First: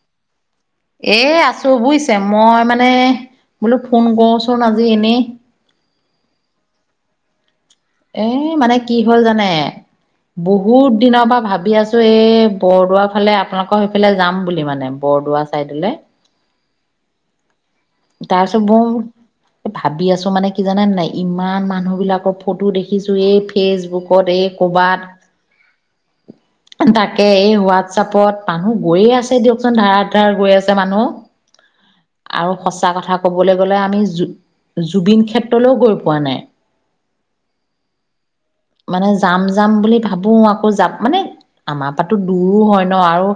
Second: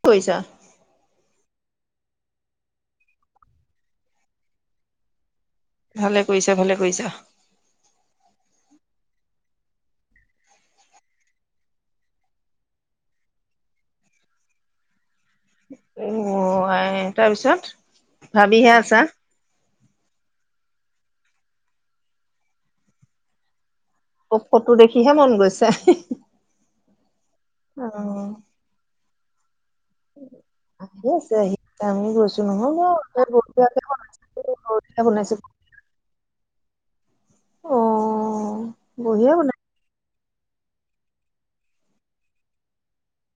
কি কৰিছা? এ আছোঁ বুজিছা, মই মানে বোলো ফোন কৰোচোন আজি এনেই। ভালে কৰিছা, ভালে কৰিছা। এ মানে কি হ'ল জানে। বহুত দিনৰ পৰা ভাবি আছোঁ, এই বৰদোৱা ফালে আপোনালোকৰ সেইফালে যাম বুলি মানে বৰদোৱা চা চাইদলে। অহ, আই তাৰপিছত। তাৰপিছত ভাবিহে ব আছা, ভাবি আছোঁ মানে কি জানা নে নাই। ইমান মানুহবিলাকৰ ফটো দেখিছোঁ এই ফেচবুক এই ফটো ক'বাত দেখিহে মন গৈছে। অ'। তাকে এই হোৱাটছাপত। মানুহ গৈয়ে আছে দিয়কচোন ধাৰা-ধাৰ গৈ আছে মানুহ আহি আছে, আহি আছে আমি গৈছো আৰু নহয় সঁচা কথা ক'বলৈ বঢ়িয়া গ'লে আমি, জু-জুবিন বনাইছে ক্ষেত্ৰলৈও গৈ পোৱা নাই। অ' মানে বঢ়িয়া বনাই যাম-যাম বুলি ভাবোঁ আকৌ যা, মানে আমাৰ পৰাতো দূৰো হয় ন' আৰু।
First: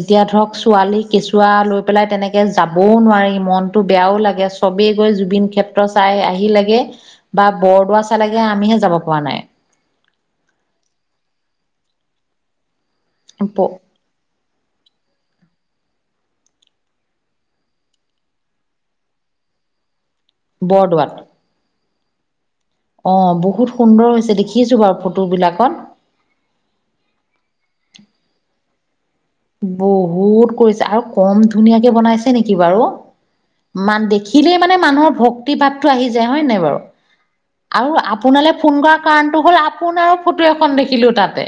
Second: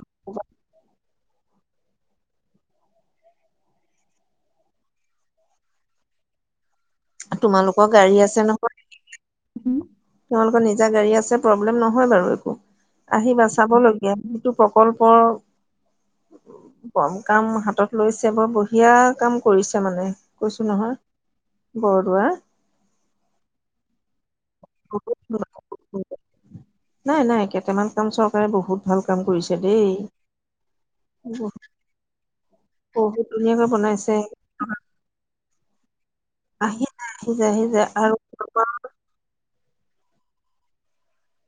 এতিয়া ধৰক ছোৱালীক কেঁচুৱা লৈ পেলাই তেনেকৈ যাবও নোৱাৰি, মনটো বেয়াও লাগে চবেই গৈ জুবিন ক্ষেত্ৰ চাই আহি লাগে বা তোমালোকৰ বৰদোৱা গাড়ী আছে চালাগে নহয়। আমিহে যাব পৰা নাই। তোমালোকৰ নিজা গাড়ী আছে, প্ৰব্লেম নহয় বাৰু একো। আহিবা চাব ল [unintelligible] প্ৰকল্প কম কাম হাতত লৈছে বৰ বঢ়িয়া কাম কৰিছে মানে। বৰদোৱাত। বৰদোৱা। অ' বহুত সুন্দৰ হৈছে। দেখিছোঁ বাৰু ফটো বিলাকত। বৰদোৱাৰ। নাই নাই কেটামান কাম চৰকাৰে বহুত ভাল কাম কইছ বহুত কইছে। আৰু কম ধুনীয়াকে বনাইছ এ নেকি বাৰু। বহুত ধুনীয়াকৈ মান, বনাইছে দেখিলেই মানে মানুহৰ ভক তি বাপটো আহি যায় হয় নাই বাৰু? আহি যায় আহি যায় আহি যায় আও আৰু আপোনালে ফোন কৰা কাৱণটো হ'ল আপোনাও ফটো এখন দেখিলোঁ তাতে।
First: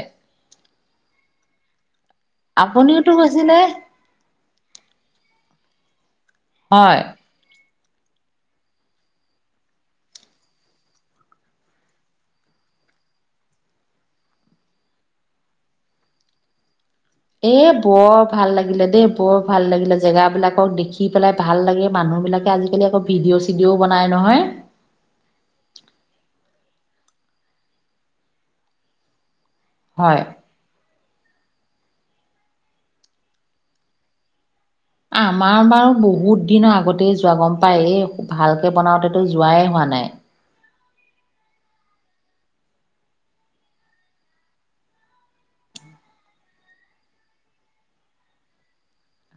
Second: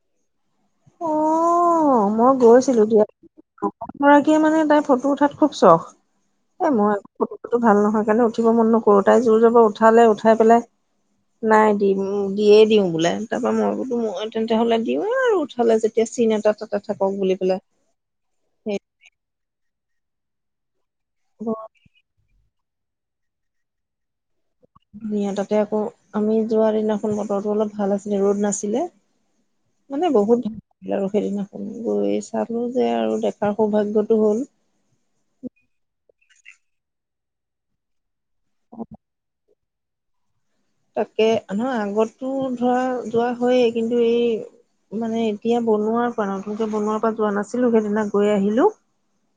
গৈছিলোঁ দিয়া, আপুনিওতো গৈছিলে [unintelligible] মানে কি মানে তাই ফটো উঠাত খুব চখ। এ মই হয়। ফটো চটো ভাল নহয় কাণে উঠিব মন নকৰোঁ। তাই জোৰ জব উঠালে, উঠাই পেলাই নাই দিম, দিয়ে দিওঁ বোলে। তাপা মই বোলো, মই তেন্তে হ'লে দিওঁ আৰু উঠ হ'লে যেতিয়া চিন এটা তাতে থাকক বুলি এ পেলাই। বৰ ভাল সেই লাগিলে দেই, বৰ ভাল লাগিলে। জেগাবিলাকক দেখি পেলাই ভাল বৰ লাগে। মানুহ বিলাকে আজিকালি আকৌ ভিডিঅ', চিডিঅ'ও বনাই নহয়। ধুনীয়া। তাতে আকৌ আমি যোৱা দিনাখন বতৰটো অলপ ভাল আছিলে, ৰ'দ নাছিলে। মানে হয়। বহুত [unintelligible] এ আৰু সেদিনাখন গৈ চালোঁ যে আৰু দেখাৰ সৌভাগ্যতটো হ'ল। আমাৰ বাৰু বহুত দিনৰ আগতেই যোৱা গম পায়। এই ভালকে বনাওঁতেতো যোৱাই হোৱা নাই। তাকে নহয় আগতো ধৰা যোৱা হয়ে কিন্তু এই মানে এতিয়া বনোৱাৰ পৱা, নতুনকে বনোৱাৰ পৱা যোৱা নাছিলোঁ, সেদিনা গৈ আহিলোঁ।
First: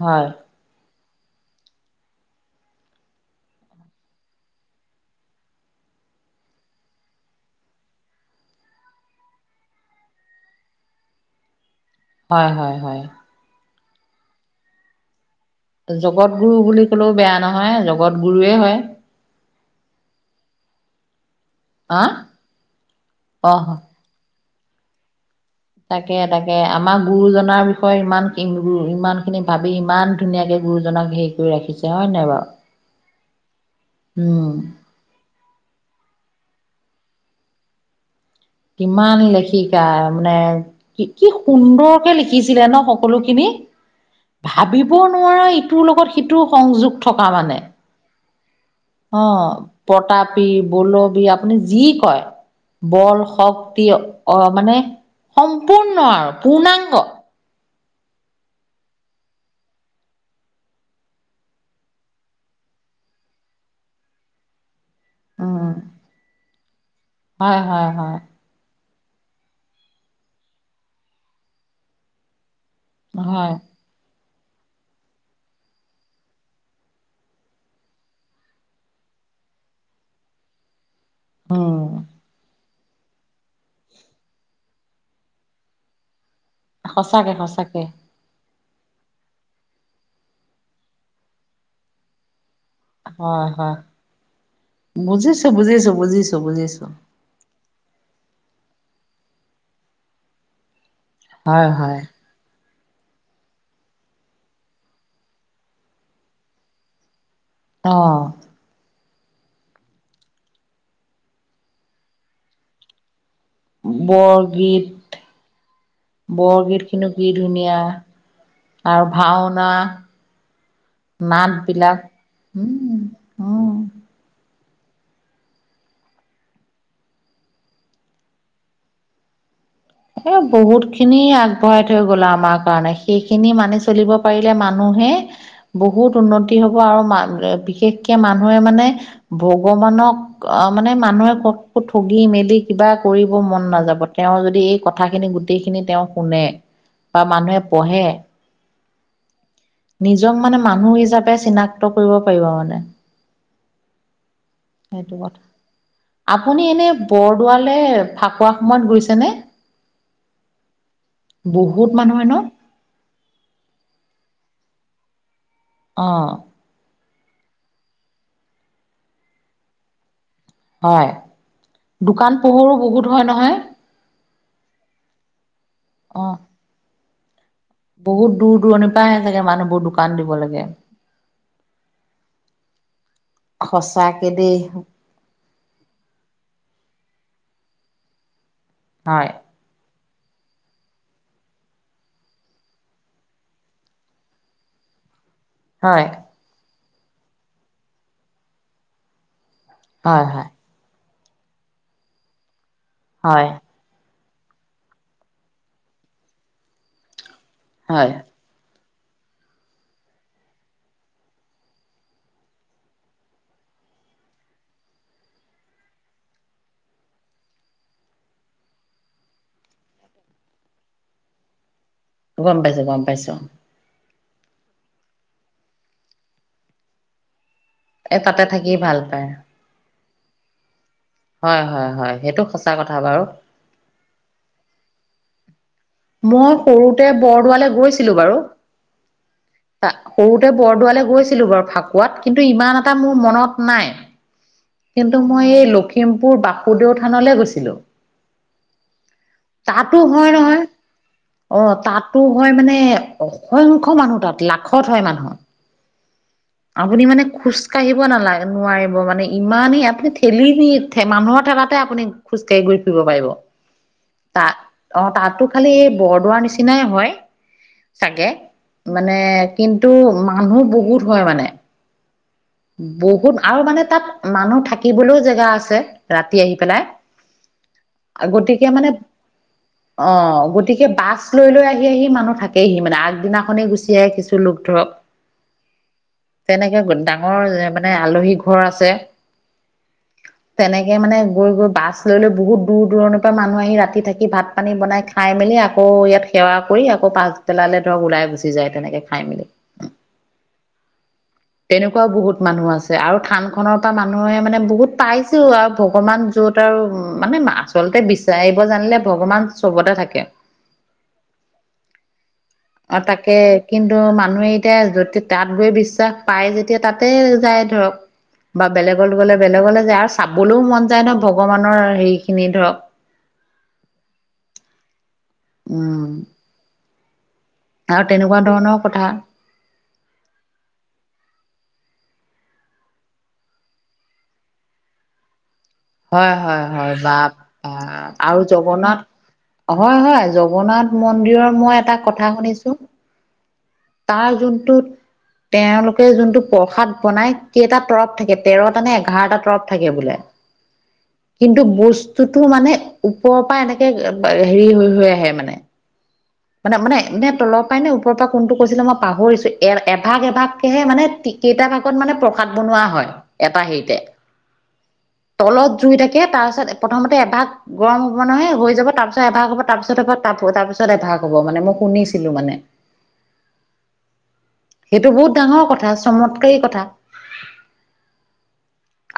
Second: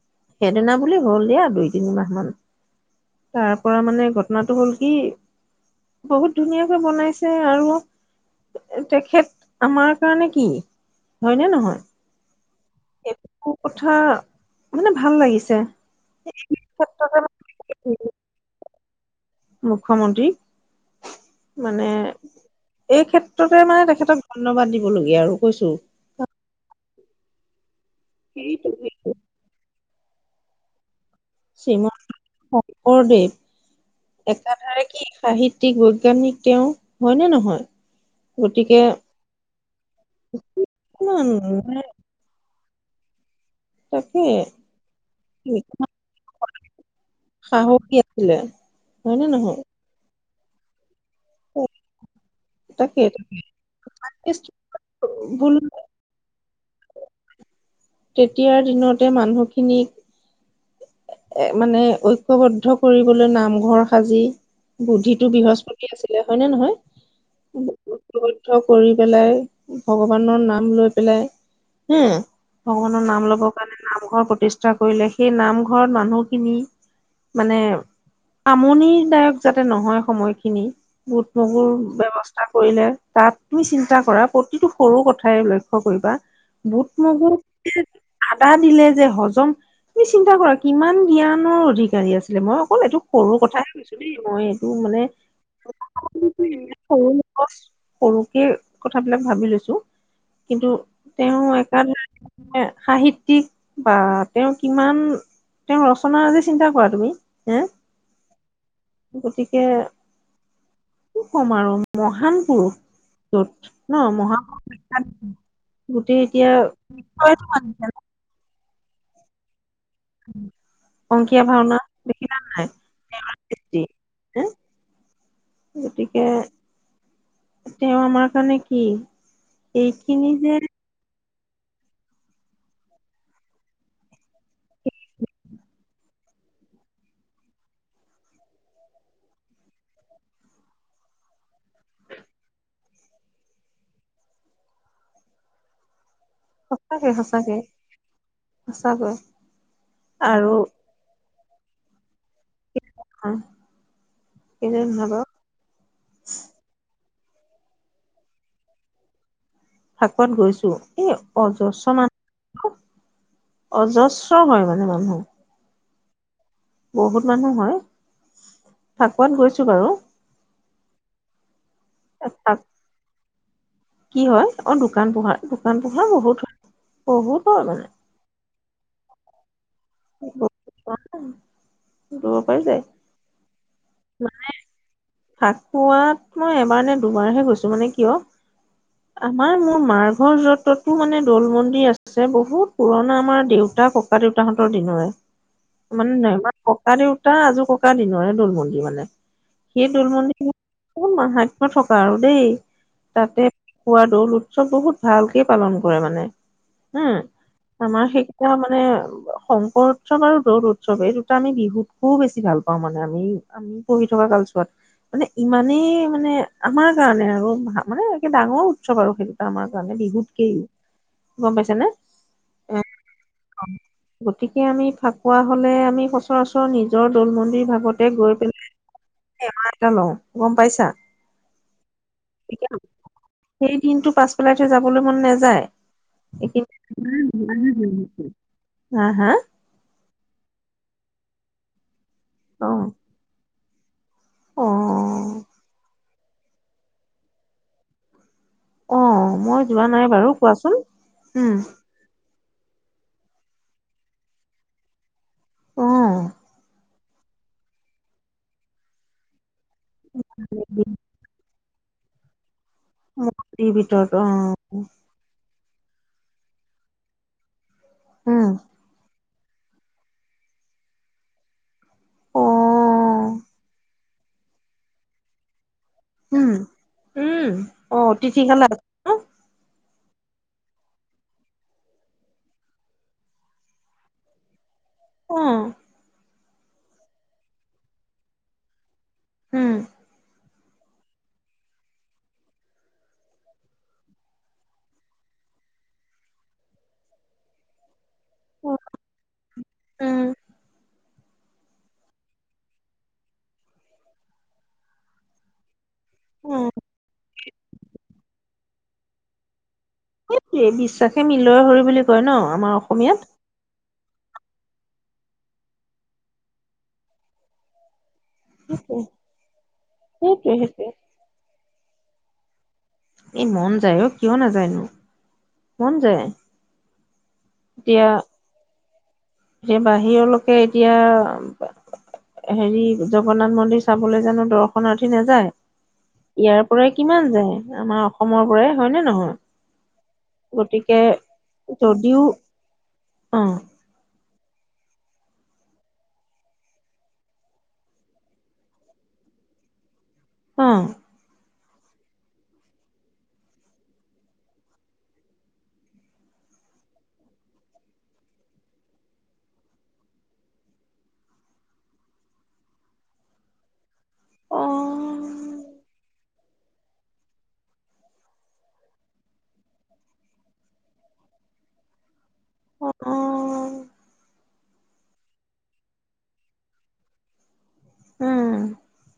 হয়। সেদিনা বুলি হ'ল দিয়া দুই তিনিমাহ মান। তাৰ পৰা মানে ঘটনাটো হ'ল কি বহুত ধুনীয়াকে বনাইছে আৰু। এ তেখেত আমাৰ কাৰণে কি? হয়নে নহয়? হয়, হয়, হয়। কু-কুথা মানে ভাল লাগিছে। জগত গুৰু বুলি ক'লেও ক্ষেত্ৰতে বেয়া নহয়, জগত গুৰুৱে হয়। মুখ্যমন্ত্ৰী, মানে আ এই ক্ষেত্ৰতে অ মানে তেখেতক অন্যবাদ দিবলগীয়া আৰু কৈছোঁ। তাকে তাকে আমাৰ গুৰুজনাৰ বিষয়ে ইমান সেইটোৱে। [unintelligible] ইমান। খিনি ভাবি ইমান ধুনীয়াকে গুৰুজনাক হেই শ্ৰীমন শংকৰদেৱ উম একাধাই কি সাহিত তিক বৈজ্ঞানিক তেওঁ হয় নে নহয়? গতিকে কিমান লেখিকা মানে কিমান কি-কি মানে সুন্দৰ এ লিখিছিলে ন সকলোখিনি। তাকে ভাবিব নোৱাৰা ইটোৰ লগত সিটো সংযোগ থকা মানে। বোলে। অ' প্ৰতাপী, বোলবিয়াপ। আপনি যি কয়। তাকে বল শক্তি, অ' মানে ভুল সম্পূৰ্ণ ন আৰু পূৰ্ণাংগ। তেতিয়াৰ দিনতে মানুহখিনিক এ মানে ঐক্যবদ্ধ কৰিবলৈ নামঘৰ সাজি। বুদ্ধিটো উম বৃহস্পতি আছিলে হয় নে নহয়? হয়, হয়, হয়। তীৰ্থ কৰি পেলাই, ভগৱানৰ নাম লৈ পেলাই, উ। ভগৱানৰ নাম ল'ব হয় কাণে নামঘৰ প্ৰতিষ্ঠা কইলে, সেই নামঘৰত মানুহখিনি মানে আমনিদায়ক যাতে নহয় সময়খিনি। বুট মগুৰ উম ব্যৱস্থা কইলে। তাত তুমি চিন্তা কৰা প্ৰতিটো সৰু কথাই লক্ষ্য কইবা। বুট মগু সঁচাকে সঁচাকে [unintelligible] আধা দিলে যে হজম, তুমি চিন্তা কৰা কিমান জ্ঞানৰ অধিকাৰী আছিলে মই অকলকল এইটো সৰু হয় কথাই হয় শুনিছো দেই মই এইটো মানে বুজিছো বুজিছো বুজিছো ই বুজিছো সৰু ফাৰ্ষ্ট সৰুকে কথাবিলাক ভাবি লৈছোঁ কিন্তু, তেওঁ হয় এক হয় সাহিত্যিক বা তেওঁ কিমান তেওঁ ৰচনাৰ আজি চিন্তা কৰা তুমি হ, অ গতিকে কি কম আৰু মহান পুৰুষ। ন মহান বৰগীত বিখ্যাত [inaudible] গোটেই এতিয়া বৰগীত খিনো কি ধুনীয়া [inaudible] আৰু ভাওনা, অংকীয়া নাত ভাওনা বিলাক দেখিলা উম উ, হ গতিকে, তেওঁ আমাৰ কাৰণে কি? এইখিনি এ যে বহুত খিনি আগবঢ়াই থৈ গ'ল আমাৰ কাৰণে সেইখিনি মানি চলিব পাৰিলে মানুহে, বহুত উন্নতি হব আৰু বিশেষকে মানুহে মানে ভগৱানক অ, মানে মানুহে কতো ঠগি মেলি কিবা কৰিব মন নাযাব তেওঁ যদি এই কথাখিনি গোটেই খিনি তেওঁ শুনে সঁচাকে বা সঁচাকে মানুহে পঢ়ে, সঁচাকৈ। নিজক আৰু মানে মানুহ হিচাপে চিনাক্ত কৰিব পাৰিব মানে। হয়, সেইটো কথা আপুনি এনেই বৰদোৱালৈ ফাকুৱা সময়ত গৈছেনে? ফাকোৱাত গৈছো এই বহুত অজস্ৰ মান মানুহ হয় ন অজস্ৰ হয় মানে মানুহ। অ, বহুত মানুহ হয় ফাকোৱাত গৈছোঁ বাৰু। হয়, দোকান তাক পোহৰো বহুত হয় নহয় কি হয় অ দোকান পোহাৰ দোকান পোহাৰ অ বহুত হয়। বহুতৰ মানে। বহুত দূৰ দূৰণিৰ পৰা আহে চাগে মানুহবোৰ দোকান দিব লাগে [inaudible] যায় সঁচাকে দেই, ফাকুৱাত মই এবাৰ নে দুবাৰহে গৈছোঁ মানে কিয় হয় আমাৰ মোৰ মাৰ ঘৰ য'ত তাতো মানে দৌল মন্দিৰ আছে বহুত পুৰণা আমাৰ দেউতা ককা দেউতাহঁতৰ দিনৰে। [inaudible] মানেমাৰ ককা দেউতা আজো ককা দিনৰ দৌলমন্দিৰ মানে। সেই হয় দলমন্দিৰ হয় [unintelligible] মাহাত্ম্য থকা আৰু দেই। তাতে হয় খোৱা দৌল উৎসৱ বহুত ভালকে পালন কৰে মানে হম আমাৰ হয় সেই এয়া মানে শংকৰ উৎসৱ আৰু দৌদ উৎসৱ এই দুটা আমি বিহুতকো বেছি ভাল পাওঁ মানে আমি পঢ়ি থকা কালচোৱাত। মানে ইমানেই মানে আমাৰ কাৰণে আৰু মানে একে ডাঙৰ উৎসৱ আৰু সেইটোটা আমাৰ কাৰণে বিহুত কি গম পাইছা নে? গম পাইছোঁ, গম পাইছোঁ অ'। গতিকে আমি ফাকুৱা হলে আমি সচৰাচৰ নিজৰ দৌল মন্দিৰ ভাগত এ তাতে থাকি ভাল পায়। [inaudible] এটা লওঁ গম পাইছা? হয়, হয়, হয় সেইটো গতিকে সঁচা কথা বাৰু। সেই দিনতটো পাছ পেলাইহে যাবলৈ মন নাযায়। মই সৰুতে বৰদোৱালৈ গৈছিলো বাৰু। হা হা সৰুতে বৰদোৱালৈ গৈছিলো বাৰু ফাকুৱাত কিন্তু অ ইমান এটা মোৰ মনত নাই। অ কিন্তু মই এই লখিমপুৰ বাসুদেউ থানলৈ গৈছিলোঁ। অ মই যোৱা তাতো নাই বাৰু হয়, নহয়। কোৱাচোন উম অ, তাতো হয় মানে অসংখ্য মানুহ তাত লাখত হয় মানুহ। অ আপুনি মানে খোজ কাঢ়িব নালাগে নোৱাৰিব মানে। ইমানেই আপুনি ঠেলি নি মানুহৰ ঠেলাতে আপুনি। খোজকাঢ়ি গ ফুৰিব পাৰিব মূৰ্তিৰ ভিতৰত অ তাত অ, তাতো। খালি এই বৰদোৱাৰ নিচিনাই হয় চাগে উম মানে। কিন্তু মানুহ বহুত হয় মানে। অ বহুত আৰু মানে তাত মানুহ থাকিবলৈও জেগা আছে। ৰাতি উম আহি উম অ পেলাই তিথি খালা গতিকে মানে অ উম অ, গতিকে বাছ লৈ, লৈ আহি, আহি মানুহ থাকেহি মানে আগদিনাখনেই গুচি আহে কিছু লোক ধৰক। অ'। তেনেকে ডাঙৰ মানে আলহী ঘৰ আছে। উম। তেনেকে মানে গৈ, গৈ বাছ লৈ, লৈ বহুত দূৰ-দূৰণিৰ পৰা মানুহ আহি ৰাতি থাকি ভাত পানী বনাই খাই মেলি আকৌ ইয়াত সেৱা কৰি আকৌ পাঁচবেলালৈ ধৰক ওলাই গুচি যায় উম তেনেকে খাই মেলি এনেকুৱাও বহুত মানুহ আছে আৰু থান খনৰ পৰা মানুহে মানে বহুত পাইছো আৰু ভগৱান য'ত আৰু মানো আচলতে বিচাৰিব জানিলে ভগৱান চবতে থাকে। বিশ্বাসে মিলৰ স বুলি কয় ন আমাৰ। অ' অসমীয়াত তাকে। কিন্তু মানুহে এতিয়া য তাত গৈ বিশ্বাস পায় যেতিয়া তাতে যায় ধৰক। বা সেইটোৱে বেলেগলৈ গলে বেলেগলে যায় আৰু সেইটোৱে চাবলৈও সেইটোৱে মন যায় ন ভগৱানৰ হেৰি খিনি ধৰক এ, মন যায় অ, কিয় নাাজায়নো মন উম যায়। এতিয়া আৰু তেনেকুৱা ধৰণৰ কথা এতিয়া বাহিৰলৈকে এতিয়া হেৰি জগন্নাথ মন্দিৰ চাবলৈ জানো দৰ্শনাৰ্থী নাযায়। হয় হয় ইয়াৰ হয় পৰাই বা কিমান যায় আমাৰ আৰু অসমৰ পৰাই জগন্নাথ হয়নে নহয়। হয়, হয় জগন্নাথ গতিকে মন্দিৰৰ মই এটা যদিও কথা শুনিছো। অ'। তাৰ যোনটোত তেওঁলোকে যোনটো প্ৰসাদ বনাই কেইটা তৰফ থাকে তেৰটা নে এঘাৰটা তৰফ থাকে বোলে। অ'। কিন্তু বস্তুটো মানে ওপৰৰ পৰা এনেকে হেৰি হৈ, হৈ আহে মানে মানে, মানে নে তলৰ পৰাই নে ওপৰ পৰা কোনটো কৈছিলে মই পাহৰিছো এ-এভাগ, এভাগেহে মানে তি কেইটা ভাগত মানে প্ৰসাদ বনোৱা হয় এটা হেৰিতে অ', তলত জুই থাকে তাৰ পাছত প্ৰথমতে এভাগ গৰম হ'ব নহয় হৈ যাব তাৰপিছত এভাগ হ'ব তাৰপিছত এভাগ তাপ হৈ তাৰপিছত এভাগ হ'ব মানে মই শুনিছিলো মানে। অ', সেইটো বহুত ডাঙৰ কথা চমৎকাৰী কথা। উম।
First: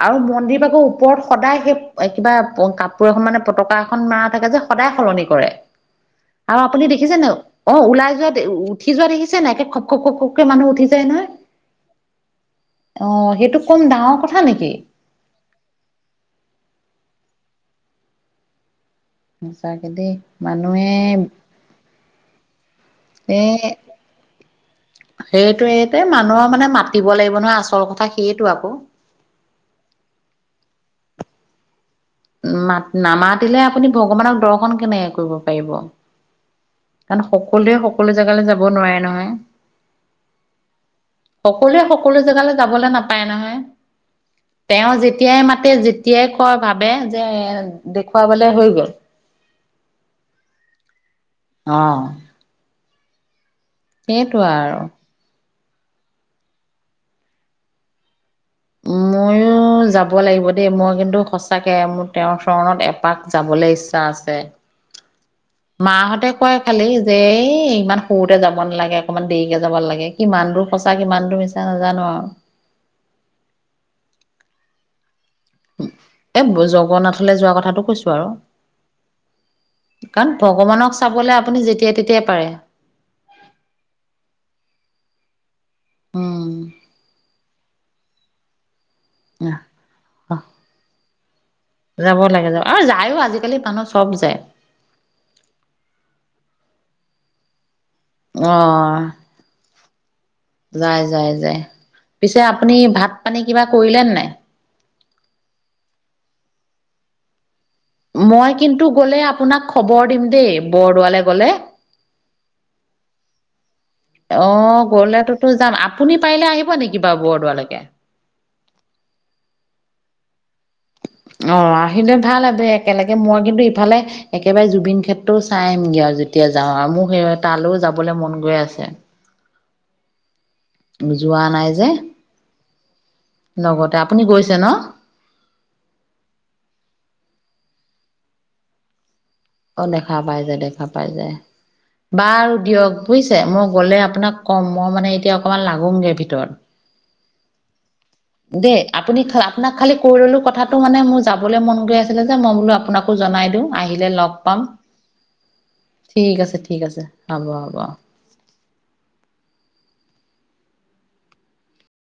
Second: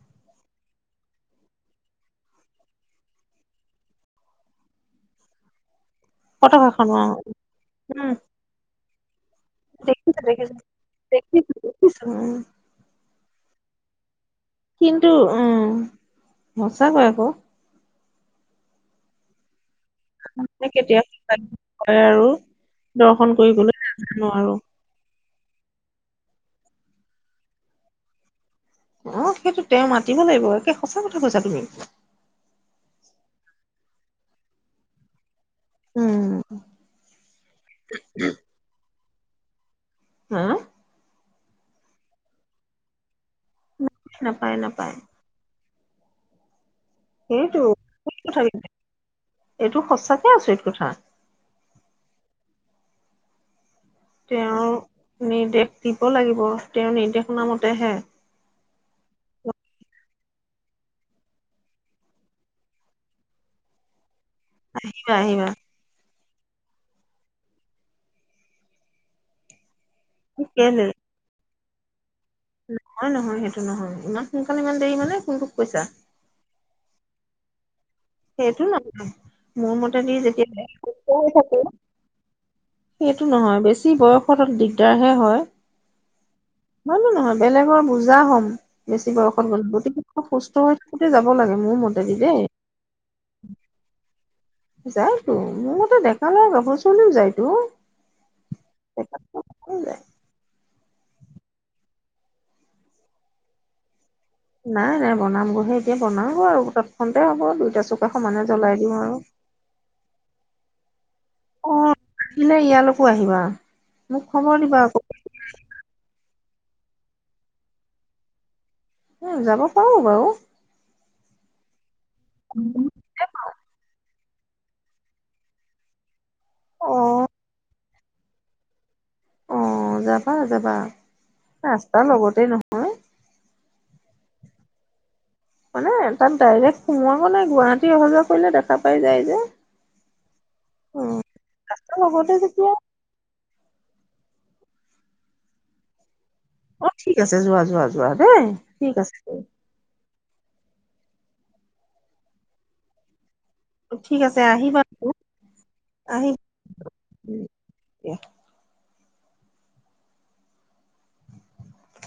আৰু মন্দিৰ ভাগৰ ওপৰত সদায় সেই কিবা কাপোৰ এখন মানে পতকা এখন মৰা থাকে যে সদায় সলনি কৰে। আৰু আপুনি পতাকাখনো দেখিছে নাই অ, ওলাই যোৱা দে ও ও উঠি যোৱা দেখিছে নাই একে খপ, খপ, খপ, দেখিছোঁ, খপ কে দেখিছোঁ, মানুহ উঠি যায় নহয়। দেখিছোঁ, দেখিছোঁ, উম, অ, সেইটো কম ডাঙৰ কথা নেকি। কিন্তু উম, সঁচাকৈ আকৌ। সঁচাকে দেই মানুহে [inaudible] দৰ্শন কৰিবলৈ নাজানো আৰু। সেইটোৱে তে মানুহক মানে মাতিব লাগিব নহয় আচল কথা সেইটো আকৌ অ', সেইটো তেওঁ মাতিব লাগিব একে সঁচা কথা কৈছা তুমি। মাত নামাতিলে আপুনি ভগৱানক দৰ্শন কেনেকে কৰিব। পাৰিব উম, কাৰণ সকলোৱে সকলো জেগালৈ যাব নোৱাৰে নহয়। হা সকলোৱে সকলো জেগালৈ যাবলৈ নাপায় নহয় নাপায়, তেওঁ নাপায় যে তেতিয়াই মাতে যেতিয়াই কৈ ভাৱে যে সেইটো সেইটো কথা দেখুৱাবলে হৈ গ'ল। এইটো সঁচাকে আচৰিত কথা। অ'। সেইটোৱে আৰু তেওঁৰ নিৰ্দেশ দিব লাগিব তেওঁৰ নিৰ্দেশনা মতেহে ময়ো ও যাব লাগিব দেই মই কিন্তু সঁচাকে মোৰ তেওঁৰ চৰণত এপাক যাবলৈ ইচ্ছা আছে। আহিবা আহিবা। মাহঁতে কয় খালি যে এই ইমান সৰুতে যাব নালাগে অকমান দেৰিকে যাব লাগে কিমান দূৰ কেলে সঁচা কিমান দূৰ মিছা নাজানো আৰু। নহয় নহয় সেইটো নহয়, ইমান সোনকালে ইমান দেৰি মানে কোনটোক কৈছা? এ জগন্নাথলৈ যোৱা কথাটো কৈছো। আৰু, সেইটো নহয় মোৰ মতেদি কাৰণ যেতিয়া ভগৱানক হৈ চাবলে থাকে আপুনি যেতিয়াই তেতিয়াই পাৰে। সেইটো নহয় বেছি বয়সত অলপ দিগদাৰহে হয়। উম হয় নে নহয়, বেলেগৰ বুজা হম। বেছি বয়সত গ'লো, গতিকে সুস্থ হৈ থাকোতে যাব লাগে মোৰ মতেদি যাব দেই। লাগে যাব আৰু যায়ও আজিকালি মানুহ চব যায়। যাইতো মোৰ মতে ডেকা ল'ৰা গাভৰু ছোৱালীও যাইতো। অহ যায় যাই যাই যাই, পিছে আপুনি ভাত পানী কিবা কৰিলে নে নাই? নাই নাই বনামগৈহে এতিয়া বনাওঁ গৈ আৰু তৎক্ষণতে হ'ব দুইটা চৌ মই কিন্তু গ'লে আপোনাক খবৰ দিম দেই বৰদোৱালে গ'লে। অ আহিলে ইয়ালৈকো আহিবা। মোক খবৰ দিবা অ', আকৌ গ'লেতোতো যাম আপুনি পাৰিলে আহিব নেকি বাৰু বৰদোৱালৈকে। ও যাব পাৰোঁ বাৰু। অ', আহিলে ভাল আছে একেলগে মই কিন্তু ইফালে একেবাৰে জুবিন ক্ষেত্ৰও চাই আহিমগৈ আজ যেতিয়া যাওঁ আৰু মোৰ সেই অ', তালৈও যাবলৈ মন গৈ আছে। অ', যাবা যাবা। যোৱা নাই যে ৰাস্তাৰ লগতে নহয় লগতে, আপুনি গৈছে ন'। মানে তাত ডাইৰেক্ট সোমোৱ গৈ নাই গুৱাহাটী অহা যোৱা কৰিলে দেখা পাই যায় যে। অ', দেখা পাই যায় দেখা পাই উম, যায় ৰাস্তাৰ লগতে বাৰু যেতিয়া দিয়ক। বুজিছে মই গ'লে আপোনাক ক'ম মই মানে এতিয়া অকণমান লাগোংগে ভিতৰত। অ', ঠিক আছে যোৱা যোৱা যোৱা। দেই দে ঠিক আছে আপুনি খলক আপোনাক খালী কৈ ল'লো কথাটো মানে মোৰ যাবলৈ মন গৈ আছিলে যে মই বোলো আপোনাকো জনাই দিওঁ। আহিলে ঠিক লগ আছে পাম, আহিবা ঠিক আহিবা। আছে ঠিক আছে হ'ব হ'ব।